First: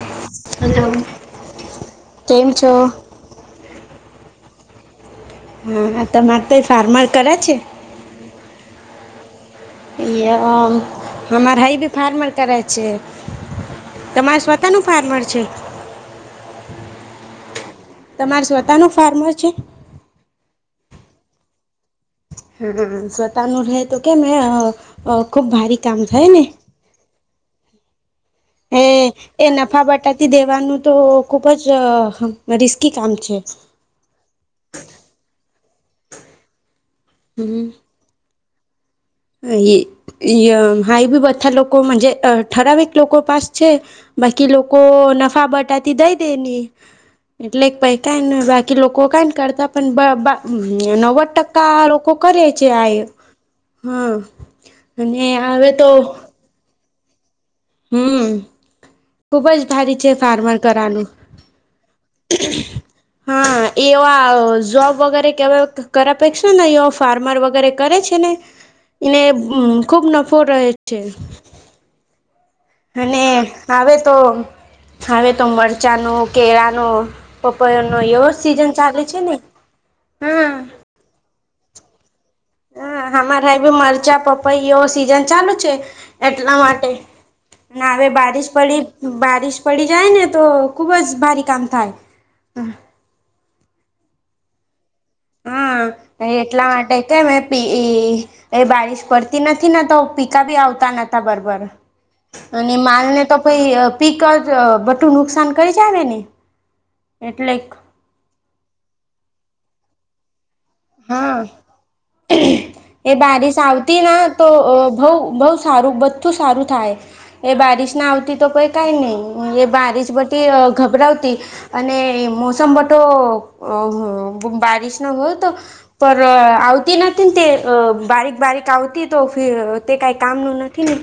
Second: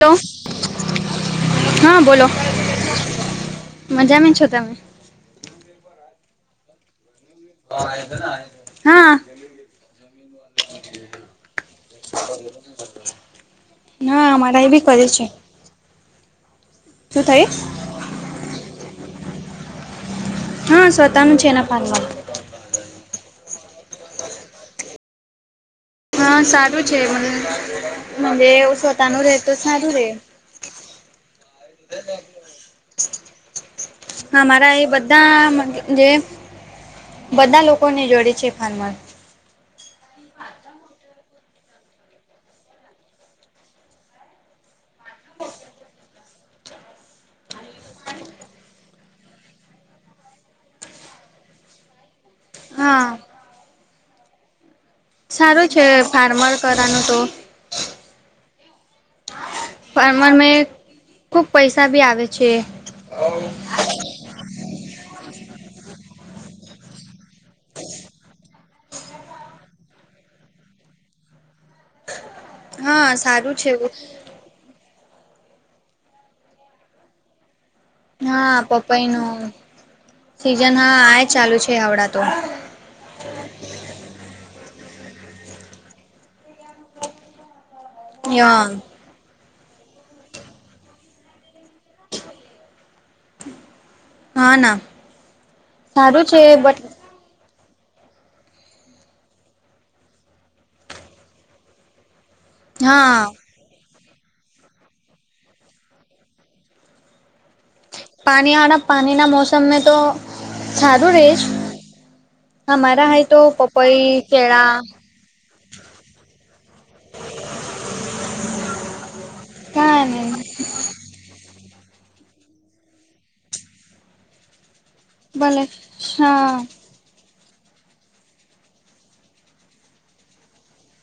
Hello hello હા બોલો કેમ છો? મજા મે છો તમે. હા તમારે કઈ ફાર્મર કરે છે. હા એ હર ભાઈ ભી ફાર્મર કરે છે. ના અ તમારે મારા એ સ્વતાનું ભી કરે ફાર્મર છે શું થય તમાર સ્વતા નું ફાર્મર છે. હા સ્વતાનું છે એના પાનમાં હ સ્વતા ન રહે તો કે મે ખુબ ભારી થાય હા ને સારું છે મજે હ પોતાનું રે એ તો નફા સારું રે બટાતી દેવાનું તો ખૂબ જ રિસ્કી કામ છે હા મારા એ બધા જે બધા લોકો ને જોડે છે ફારમન હાઈ બી બધા લોકોજ ઠરાવિક લોકો પાસ છે બાકી લોકો નફા બટાતી દઈ દે ને એટલે પૈ કઈ બાકી લોક લોકો કઈ ન કરતા પણ બ બા નવ્વદ ટકા લોકો કર્યા છે આ હા હા અને હ તો કરનું તો હમ ખુબ જ ભારી છે ફાર્મર કરવાનું ખુબ પૈસા બી આવે છે. હા એવા જોબ વગેરે કેવા કર પે છે ને ઓફ ફાર્મર વગેરે કરે છે ને એને ખુબ નફો રહે છે. હા અને સારું છે આવે તો આવે તો મરચાંનો કેળાનો પપૈયાનો એવો હા સીઝન ચાલે છે ને પપઈનું હમ્મ સિઝન હા આ ચાલુ છે આવડા તો હ અમારે મરચા પપૈયા એવા સીઝન ચાલુ છે એટલા માટે અને હવે બારીશ પડી બારીશ પડી જાય ને તો ખુબ જ ભારે કામ થાય હ હા ના હા સારું છે એટલા માટે બટ કે મે પી એ બારીશ પડતી નથી ને તો પીકા ભી આવતા નતા બરોબર અને માલ ને હા તો કોઈ પીક જ બધુ નુકસાન કરી જ આવે ને એટલે પાણી આ પાણીના મોસમને તો સારું હા રહીશ એ બારિશ આવતી ના તો કેળા બઉ બહુ સારું બધું સારું થાય એ બારીશ ના આવતી તો કઈ નહી એ કા બારીશ બધી ગભરાવતી અને મોસમ બધો બારિશનો હોય તો ભલે પર હા આવતી નથી તે બારીક બારીક આવતી તો તે કંઈ કામ નુ નથી ને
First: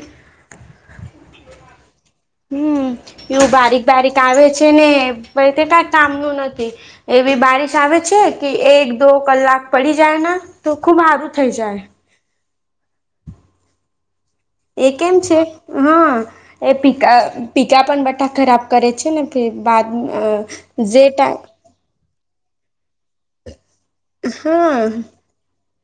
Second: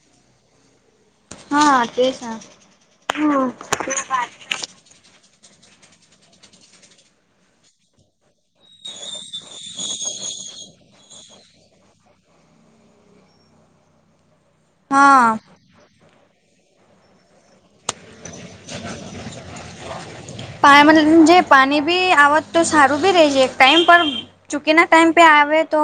હા [unintelligible] હમ્મ હા એવું બારીક બારીક આવે છે ને [unintelligible] તે કંઈ કામનું નથી. એવી બારીશ આવે છે કે એક દો કલાક પડી જાયના તો ખુબ હારું થઈ જાય. એ કેમ હા છે હા એ પી પીકા પણ ખરાબ કરે છે ને બાદ પા મતલબ જે [unintelligible] પાણી બી આવત તો સારું બી રે જ એક ટાઈમ પર ચૂકી ના ટાઈમ પે આવે તો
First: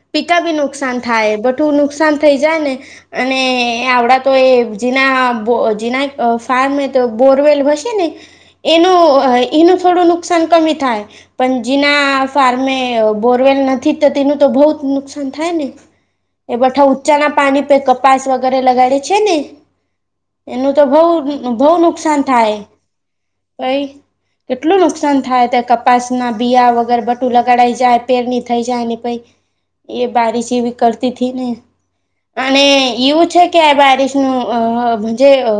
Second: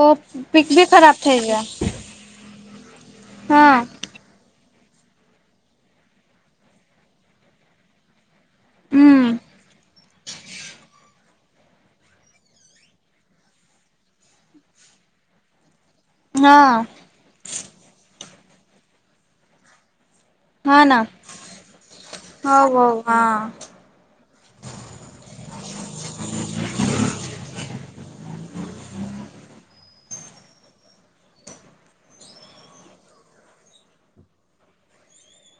ઓ પિતા બી પીક નુકસાન ખરાબ થાય થઈ ગયા બધુ નુકસાન થઈ જાય ને અને હા આવડા તો એ જીના જીના ફાર્મે તો બોરવેલ હશે ને એનું હમ એનું થોડું નુકસાન કમી થાય પણ જીના ફાર્મે બોરવેલ નથી તો તેનું તો બહુ નુકસાન થાય ને. એ હા બધા ઊંચાના પાણી પરે કપાસ વગેરે લગાડે છે ને એનું હા તો બઉ ના બહુ નુકસાન હ થાય હા કઈ કેટલું નુકસાન થાય તો કપાસના બીયા વગર બટું લગાડાઈ જાય પેર ની થઈ જાય ને એ બારીશ એવી કરતી થી ને અને એવું છે કે આ બારિશનું જે અ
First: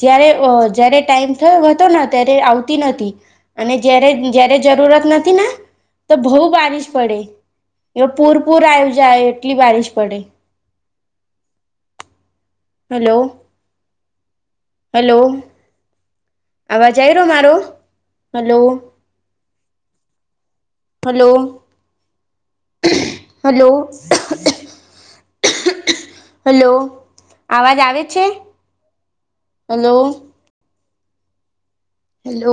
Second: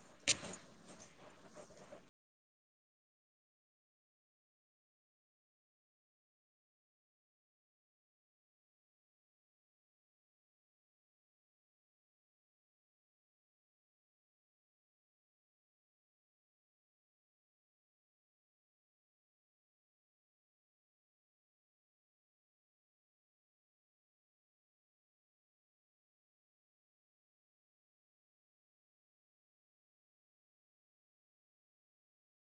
જયારે જારે ટાઈમ થયો હતો ને ત્યારે આવતી નતી. અને જ્યારે જ્યારે જરૂરત નથી ને તો બહુ બારિશ પડે એ પૂર પૂર આવી જાય એટલી બારીશ પડે. હલો હલો અવાજ આવી રહ્યો મારો હાલો હાલો હાલો હલો અવાજ આવે છે? હાલો હાલો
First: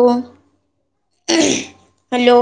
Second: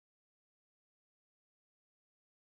હાલો